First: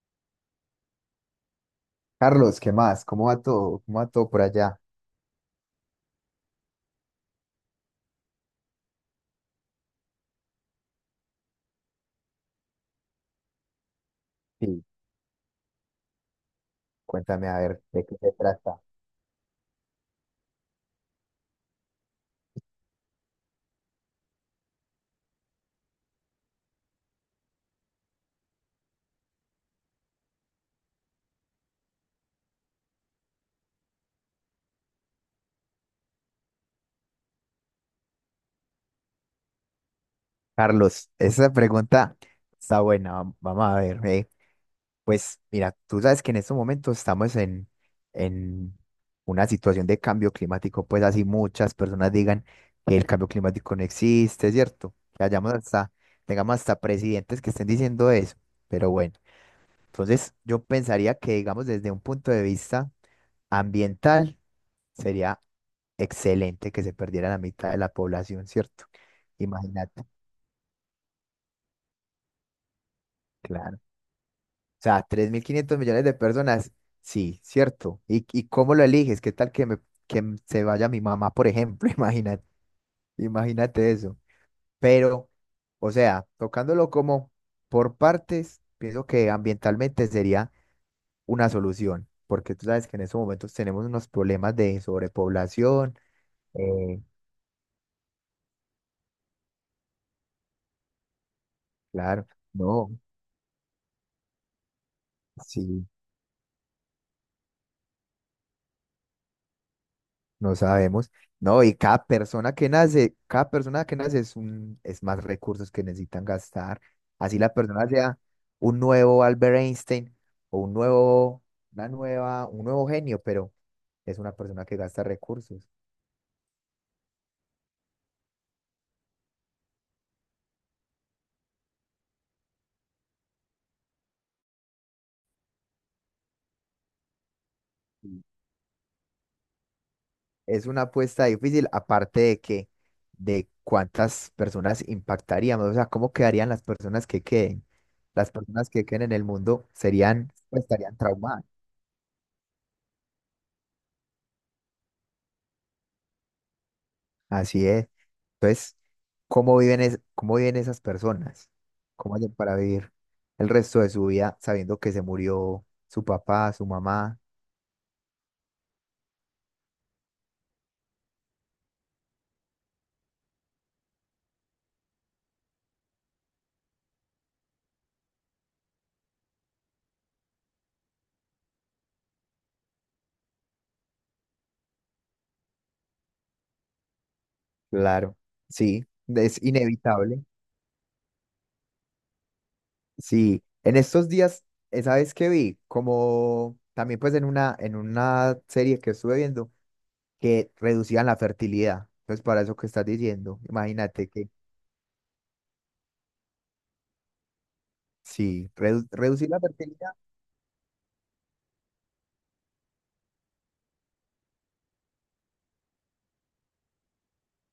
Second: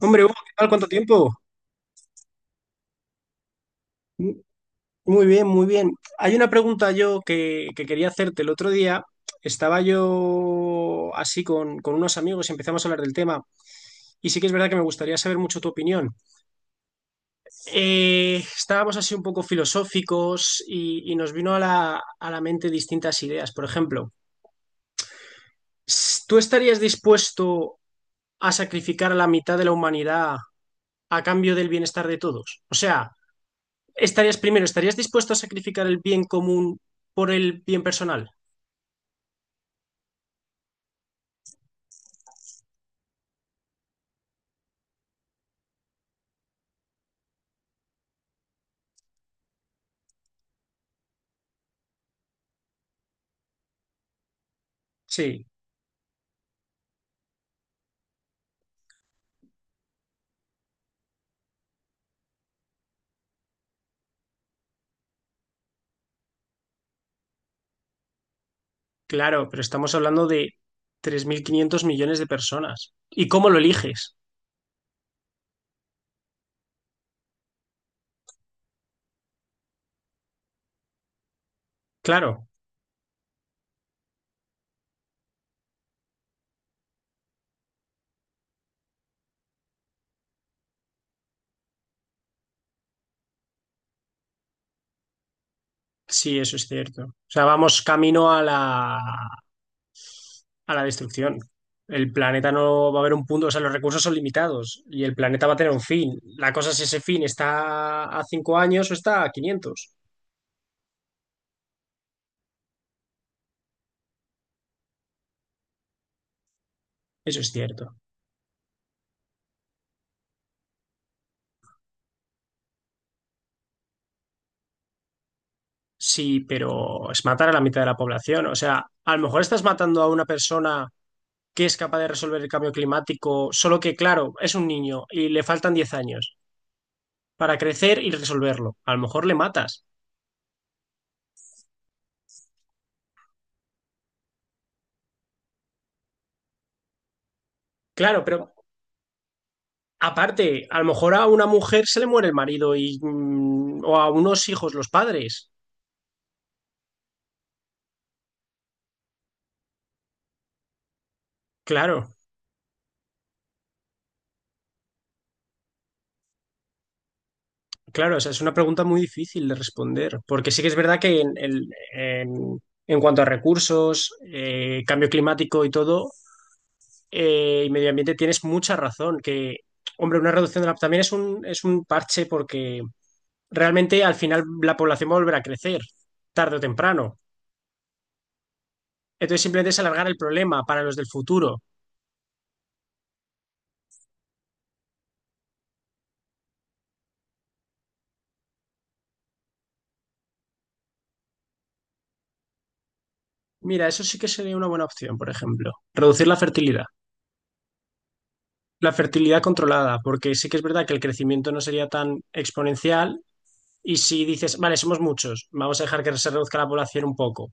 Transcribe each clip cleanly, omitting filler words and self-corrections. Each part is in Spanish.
Hombre, Hugo, ¿qué tal? ¿Cuánto tiempo? Carlos, ¿qué más? ¿Cómo va todo? ¿Cómo va todo por allá? Muy bien, muy bien. Hay una pregunta yo que quería hacerte. El otro día estaba yo así con unos amigos y empezamos a hablar del tema. Y sí que es verdad que me Sí, gustaría saber mucho tu opinión. cuéntame a ver de qué se trata. Estábamos así un poco filosóficos y nos vino a la mente distintas ideas. Por ejemplo, ¿tú estarías dispuesto a sacrificar a la mitad de la humanidad a cambio del bienestar de todos? O sea... Estarías primero, ¿estarías dispuesto a sacrificar el bien común por el bien personal? Carlos, esa pregunta está buena. Vamos a ver. Pues mira, tú sabes que en estos momentos estamos en una situación de cambio climático, pues así muchas personas digan que el cambio climático no existe, ¿cierto? Que Sí, hayamos hasta, tengamos hasta presidentes que estén diciendo eso. Pero bueno, entonces yo pensaría que, digamos, desde un punto de vista ambiental, sería excelente que se perdiera la mitad de la población, ¿cierto? claro, pero estamos Imagínate, hablando de 3.500 millones de personas. ¿Y cómo lo claro. eliges? O sea, 3.500 millones de personas, sí, ¿cierto? ¿Y, cómo lo eliges? ¿Qué tal que, se vaya mi mamá, por ejemplo? Imagínate, Claro, imagínate eso. Pero, o sea, tocándolo como por partes, pienso que ambientalmente sería una solución, porque tú sabes que en estos momentos tenemos unos problemas de sobrepoblación. sí, eso es eh, cierto. O sea, vamos camino a la destrucción. El claro, planeta no no, va a haber un punto, o sea, los recursos son limitados y el planeta va a tener un sí. fin. La cosa es si ese fin está a 5 años o está a 500. No sabemos. No, y cada persona que nace es es más recursos que necesitan gastar. Así Eso es la persona cierto. sea un nuevo Albert Einstein o un nuevo, una nueva, un nuevo genio, pero es una persona que gasta recursos. Sí, pero es matar a la mitad de la población. O sea, a lo mejor estás matando a una persona que es capaz de resolver el cambio climático, solo que, claro, es un niño y le faltan 10 años para crecer y Sí. resolverlo. A lo mejor le matas. Es una apuesta difícil, aparte de que, de cuántas personas impactaríamos, o sea, cómo quedarían las personas que queden. Claro, Las pero personas que queden en el mundo serían, pues, aparte, a lo estarían mejor a traumadas. una mujer se le muere el marido y, o a unos hijos los padres. Así es. Entonces, ¿cómo viven, cómo viven esas personas? Claro, ¿Cómo hacen para vivir el resto de su vida sabiendo que se murió su papá, su mamá? claro, o sea, es una pregunta muy difícil de responder, porque sí que es verdad que en cuanto a recursos, cambio climático y todo, y medio ambiente, tienes mucha razón. Que, hombre, una reducción de la también es un parche porque realmente al final la población va a volver a crecer, tarde o temprano. Claro, sí, Entonces es simplemente es alargar el inevitable. problema para los del futuro. Sí, en estos días, esa vez que vi, como también pues en una serie que estuve viendo, que reducían la fertilidad, pues para eso que estás diciendo, Mira, eso imagínate sí que que sería una buena opción, por ejemplo. Reducir la fertilidad. sí, La reducir fertilidad la fertilidad, controlada, porque sí que es verdad que el crecimiento no sería tan exponencial. Y si dices, vale, somos muchos, vamos a dejar que se reduzca la población un poco.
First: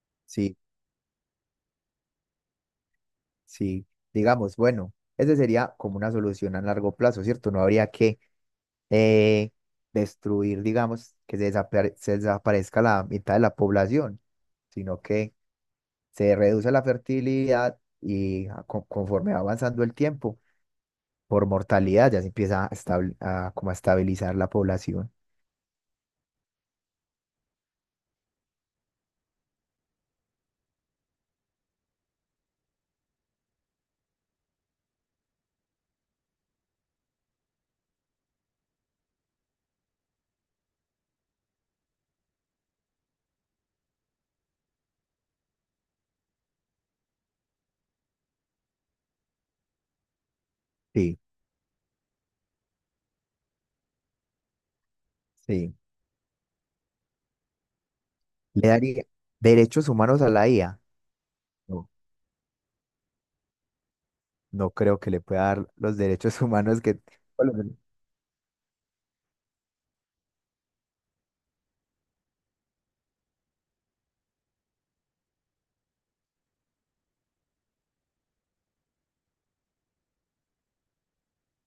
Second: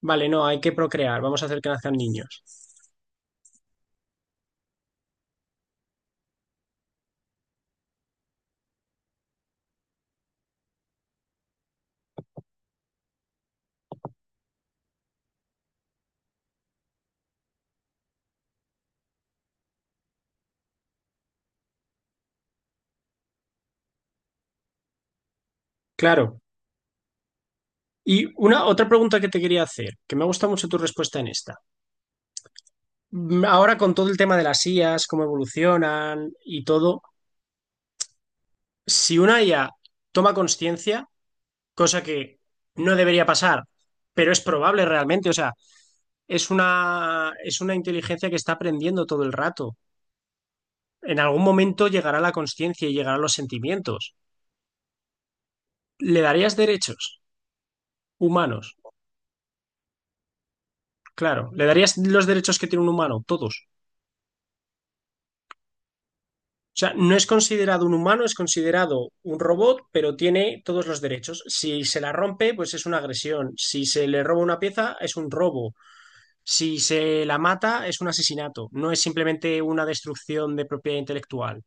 Vale, no, sí. hay que procrear, vamos a hacer que nazcan niños. Sí, digamos, bueno, esa sería como una solución a largo plazo, ¿cierto? No habría que eh, destruir, digamos, que se desaparezca la mitad de la población, sino que se reduce la fertilidad y conforme va avanzando el tiempo, por mortalidad ya se empieza a, a como a estabilizar la población. Claro. Y una otra pregunta que te quería hacer, que me ha gustado mucho tu respuesta en esta. Ahora con todo el tema de las IAs, cómo evolucionan y todo, si una IA toma conciencia, cosa que no debería pasar, pero es probable realmente, o sea, es una inteligencia que está aprendiendo todo el rato. Sí, En algún momento llegará la conciencia y llegarán los sentimientos. sí. ¿Le darías derechos ¿Le humanos? daría derechos humanos a la IA? Claro, ¿le No, darías los derechos que tiene un humano? Todos. no creo que le pueda dar los derechos O humanos sea, que... no es considerado un humano, es considerado un robot, pero tiene todos los derechos. Si se la rompe, pues es una agresión. Si se le roba una pieza, es un robo. Si se la mata, es un asesinato. No es simplemente una destrucción de propiedad intelectual.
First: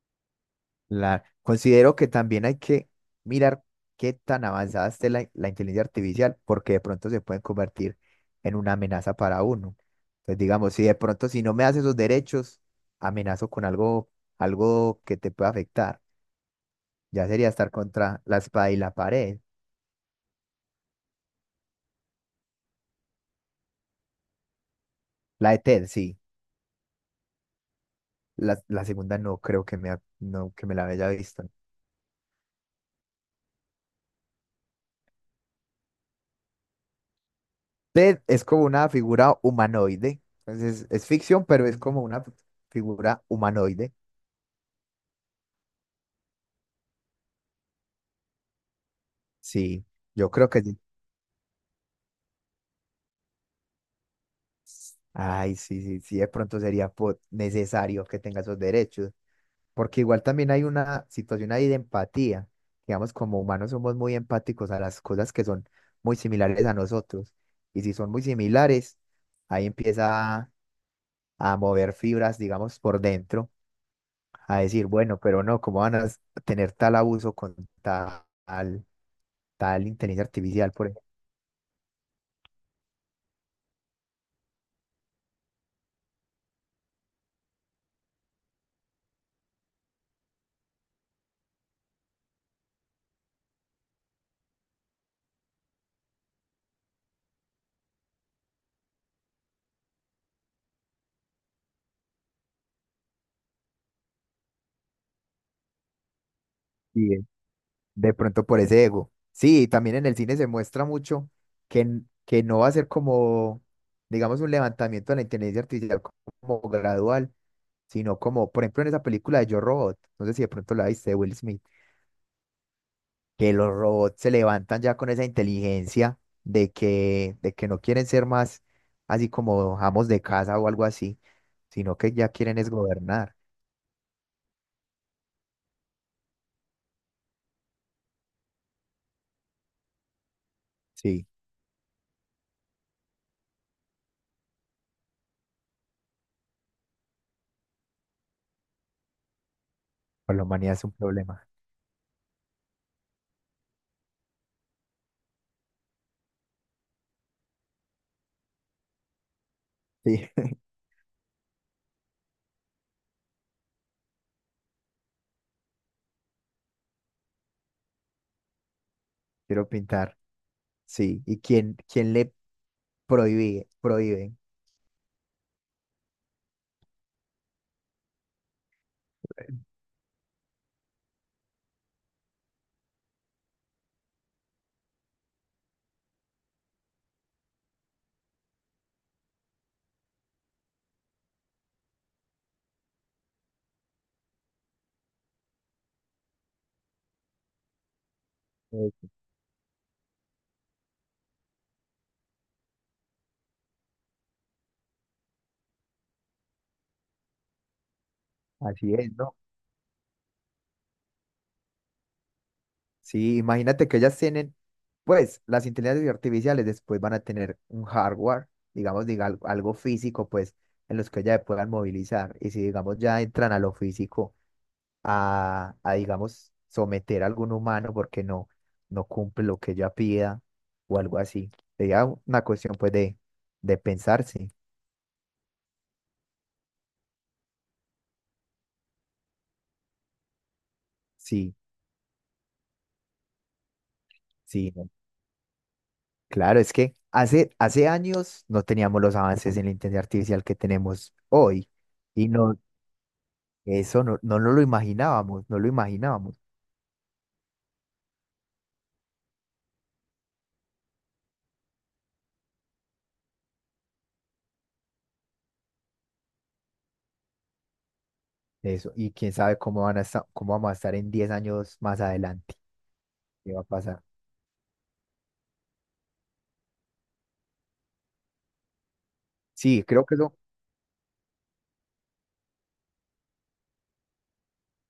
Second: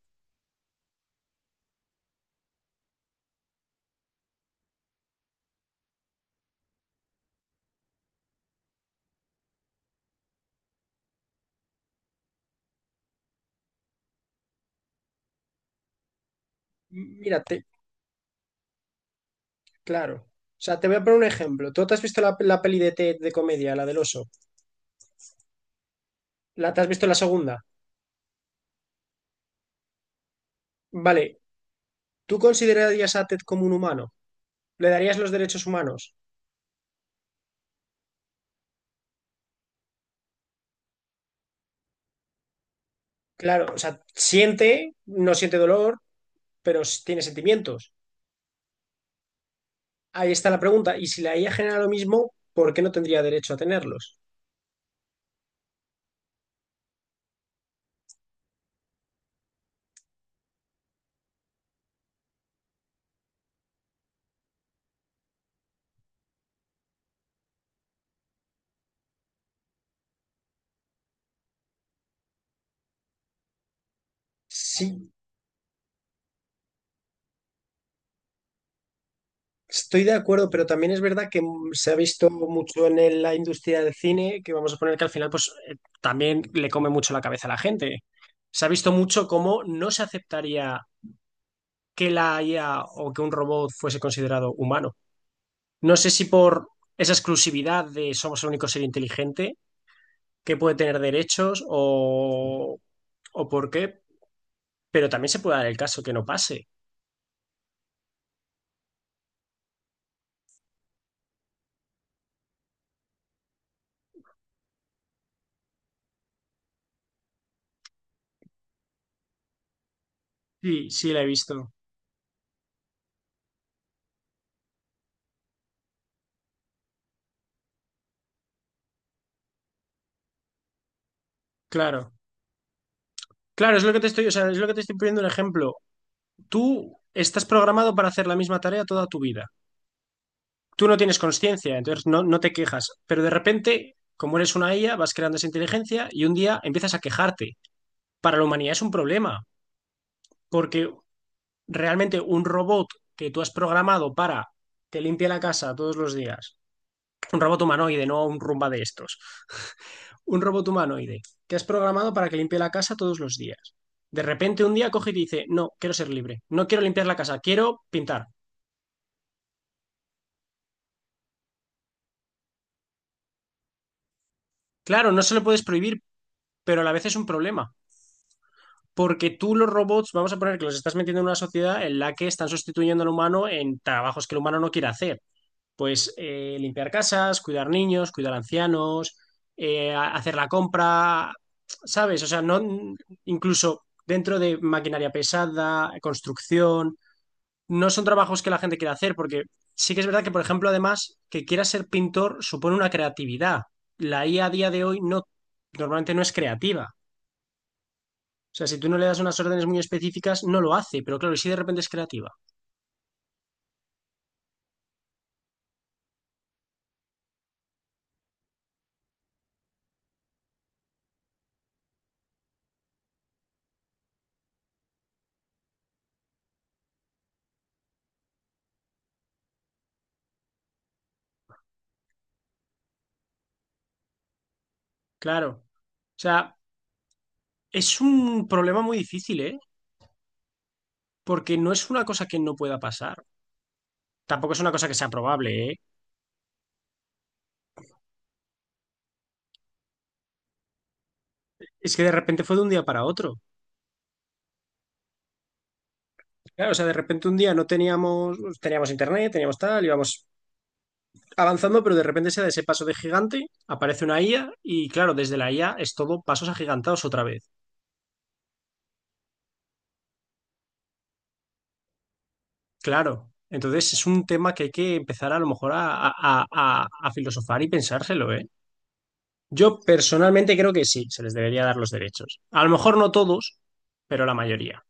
La, considero que también hay que mirar qué tan avanzada esté la inteligencia artificial, porque de pronto se pueden convertir en una amenaza para uno. Entonces, digamos, si de pronto si no me das esos derechos, amenazo con algo, algo que te pueda afectar. Ya sería Mírate, estar contra la espada y la pared. claro. O sea, te voy a poner un ejemplo. ¿Tú te has visto la peli de Ted de comedia, la del oso? La de Ted, sí. ¿Te has visto la segunda? La segunda no creo que me, ha- no, que me la haya Vale, visto. ¿tú considerarías a Ted como un humano? ¿Le darías los derechos humanos? Ted es como una figura humanoide. Entonces, es ficción, pero es como una figura Claro, o humanoide. sea, siente, no siente dolor, pero tiene sentimientos. Sí. Ahí Yo está creo la que sí. pregunta. Y si la IA genera lo mismo, ¿por qué no tendría derecho a tenerlos? Ay, sí, sí, sí, de pronto sería necesario que tenga esos derechos, porque igual también hay una situación ahí de empatía. Digamos, como humanos somos muy empáticos a las cosas que son muy similares a nosotros, y si son muy similares, ahí a mover fibras, digamos, por dentro, a decir, Sí, bueno, pero no, ¿cómo van a s- tener tal abuso con tal, tal estoy de inteligencia acuerdo, pero artificial, por también es ejemplo. verdad que se ha visto mucho en la industria del cine, que vamos a poner que al final, pues también le come mucho la cabeza a la gente. Se ha visto mucho cómo no se aceptaría que la IA o que un robot fuese considerado humano. No sé si por esa exclusividad de somos el único ser inteligente que puede tener derechos o por qué, pero también se puede dar el caso que no pase. De pronto por ese ego. Sí, también en el cine se muestra mucho que, que no va a ser como, digamos, un levantamiento de la inteligencia artificial como gradual, sino como, por ejemplo, en esa película de Yo Robot, no sé si de pronto Sí, la viste, sí, de la he Will Smith, visto. que los robots se levantan ya con esa inteligencia de que no quieren ser más así como amos de casa o algo así, sino que Claro. ya quieren es gobernar. Claro, es lo que te estoy, o sea, es lo que te estoy poniendo un ejemplo. Tú estás programado para hacer la misma tarea toda tu vida. Tú no tienes Sí, conciencia, entonces no te quejas. Pero de repente, como eres una IA, vas creando esa inteligencia y un día empiezas a quejarte. Para la humanidad es un problema, para la humanidad es porque un problema. realmente un robot que tú has programado para que limpie la casa todos los días, un robot humanoide, no un rumba de estos. Sí, Un robot humanoide que has programado para que limpie la casa todos los días. De repente un día coge y te dice, no, quiero ser libre, no quiero limpiar la casa, quiero pintar. quiero pintar. Sí, y quién, quién le prohíbe, prohíben. Claro, no se lo puedes prohibir, pero a la vez es un problema, porque tú los robots, vamos a poner que los estás metiendo en una sociedad en la que están sustituyendo al humano en trabajos que el humano no quiere hacer. Pues limpiar casas, cuidar niños, cuidar ancianos, hacer la compra, ¿sabes? O sea, no incluso dentro de maquinaria pesada, construcción. No son trabajos que la gente quiera Eh, hacer, porque sí que es verdad que, por ejemplo, además, que quiera ser pintor supone una creatividad. La IA a día de hoy no, normalmente no es creativa. O sea, si tú Así no le es, das ¿no? unas órdenes muy específicas, no lo hace, pero claro, y si de repente es creativa. Sí, imagínate que ellas tienen, pues, las inteligencias artificiales después van a tener un hardware, digamos, algo físico, pues, en los que ellas se puedan movilizar. Y si, digamos, ya entran a lo físico, digamos, someter a algún humano porque no, no cumple lo que ella pida o algo así. Sería una cuestión, pues, de pensarse. Claro. O sea, es un problema muy difícil, ¿eh? Sí, Porque no es una cosa que no pueda pasar. Tampoco es una sí, cosa ¿no? que sea probable, ¿eh? Claro, es que hace años no teníamos los avances en la inteligencia artificial que tenemos hoy Es que de y repente fue no, de un día para otro. eso no, no nos lo imaginábamos, no lo imaginábamos Claro, o sea, de repente un día no teníamos, pues, teníamos internet, teníamos tal, íbamos avanzando, pero de repente se da ese paso de gigante, aparece una IA y claro, desde la IA es todo pasos agigantados otra vez. eso, y quién sabe cómo van a estar, cómo vamos a estar en 10 años más adelante, Claro. qué va a Entonces pasar. es un tema que hay que empezar a lo mejor a, a filosofar y pensárselo, ¿eh? Yo Sí, creo que eso, personalmente creo que sí, se les debería dar los derechos. A lo mejor no todos, pero la mayoría.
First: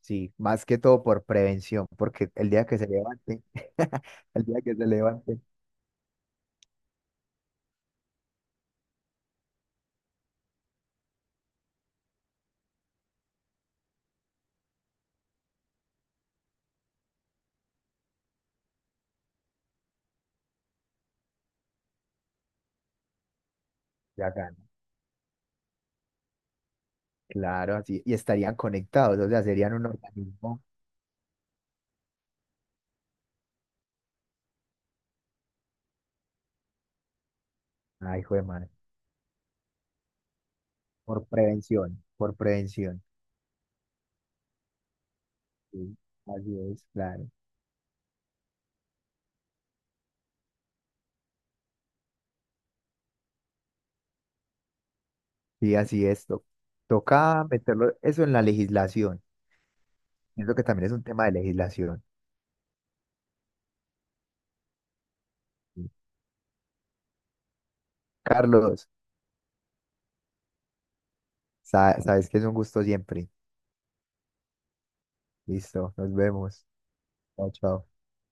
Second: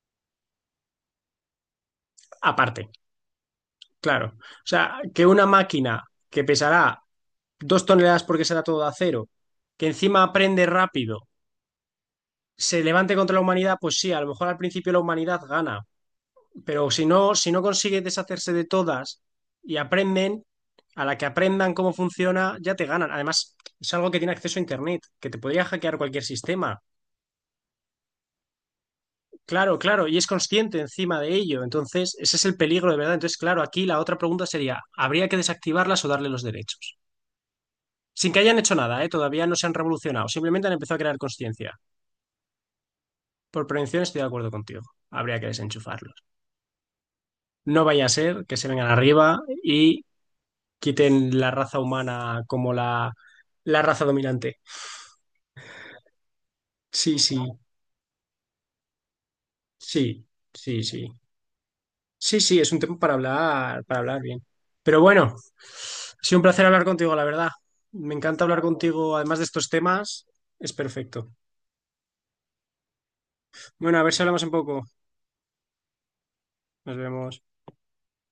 sí, más que todo por prevención, porque el día que Aparte, se levanten, claro. O el día que se sea, que levanten, una máquina que pesará 2 toneladas porque será todo de acero, que encima aprende rápido, se levante contra la humanidad, pues sí, a lo mejor al principio la humanidad gana. Pero si no, si no consigues deshacerse de todas y aprenden, a la que aprendan cómo funciona, ya te ganan. Además, es algo que ya tiene ganan. acceso a Internet, que te podría hackear cualquier sistema. Claro, así, y estarían conectados, o sea, serían Claro, un claro, y es organismo, consciente encima de ello. Entonces, ese es el peligro de verdad. Entonces, claro, aquí la otra pregunta sería, ¿habría que desactivarlas o darle los derechos? ay, Sin hijo que de hayan madre, hecho nada, ¿eh? Todavía no se han revolucionado, simplemente han empezado a crear por conciencia. prevención, por prevención. Por prevención estoy de acuerdo contigo, habría que Sí, desenchufarlos. así es, claro. No vaya a ser que se vengan arriba y quiten la raza humana como la raza dominante. Sí, así es. Sí, sí, Toca meterlo eso en la legislación. sí, Siento que sí, también es un sí. tema de legislación. Sí, sí, es un tema para hablar bien. Pero bueno, Sí. ha sido un placer hablar contigo, la verdad. Me encanta hablar Carlos, contigo, además de estos temas, es perfecto. Sabes que es un gusto siempre. Bueno, a ver si hablamos un poco. Listo, nos vemos. Nos vemos. Chao, chao.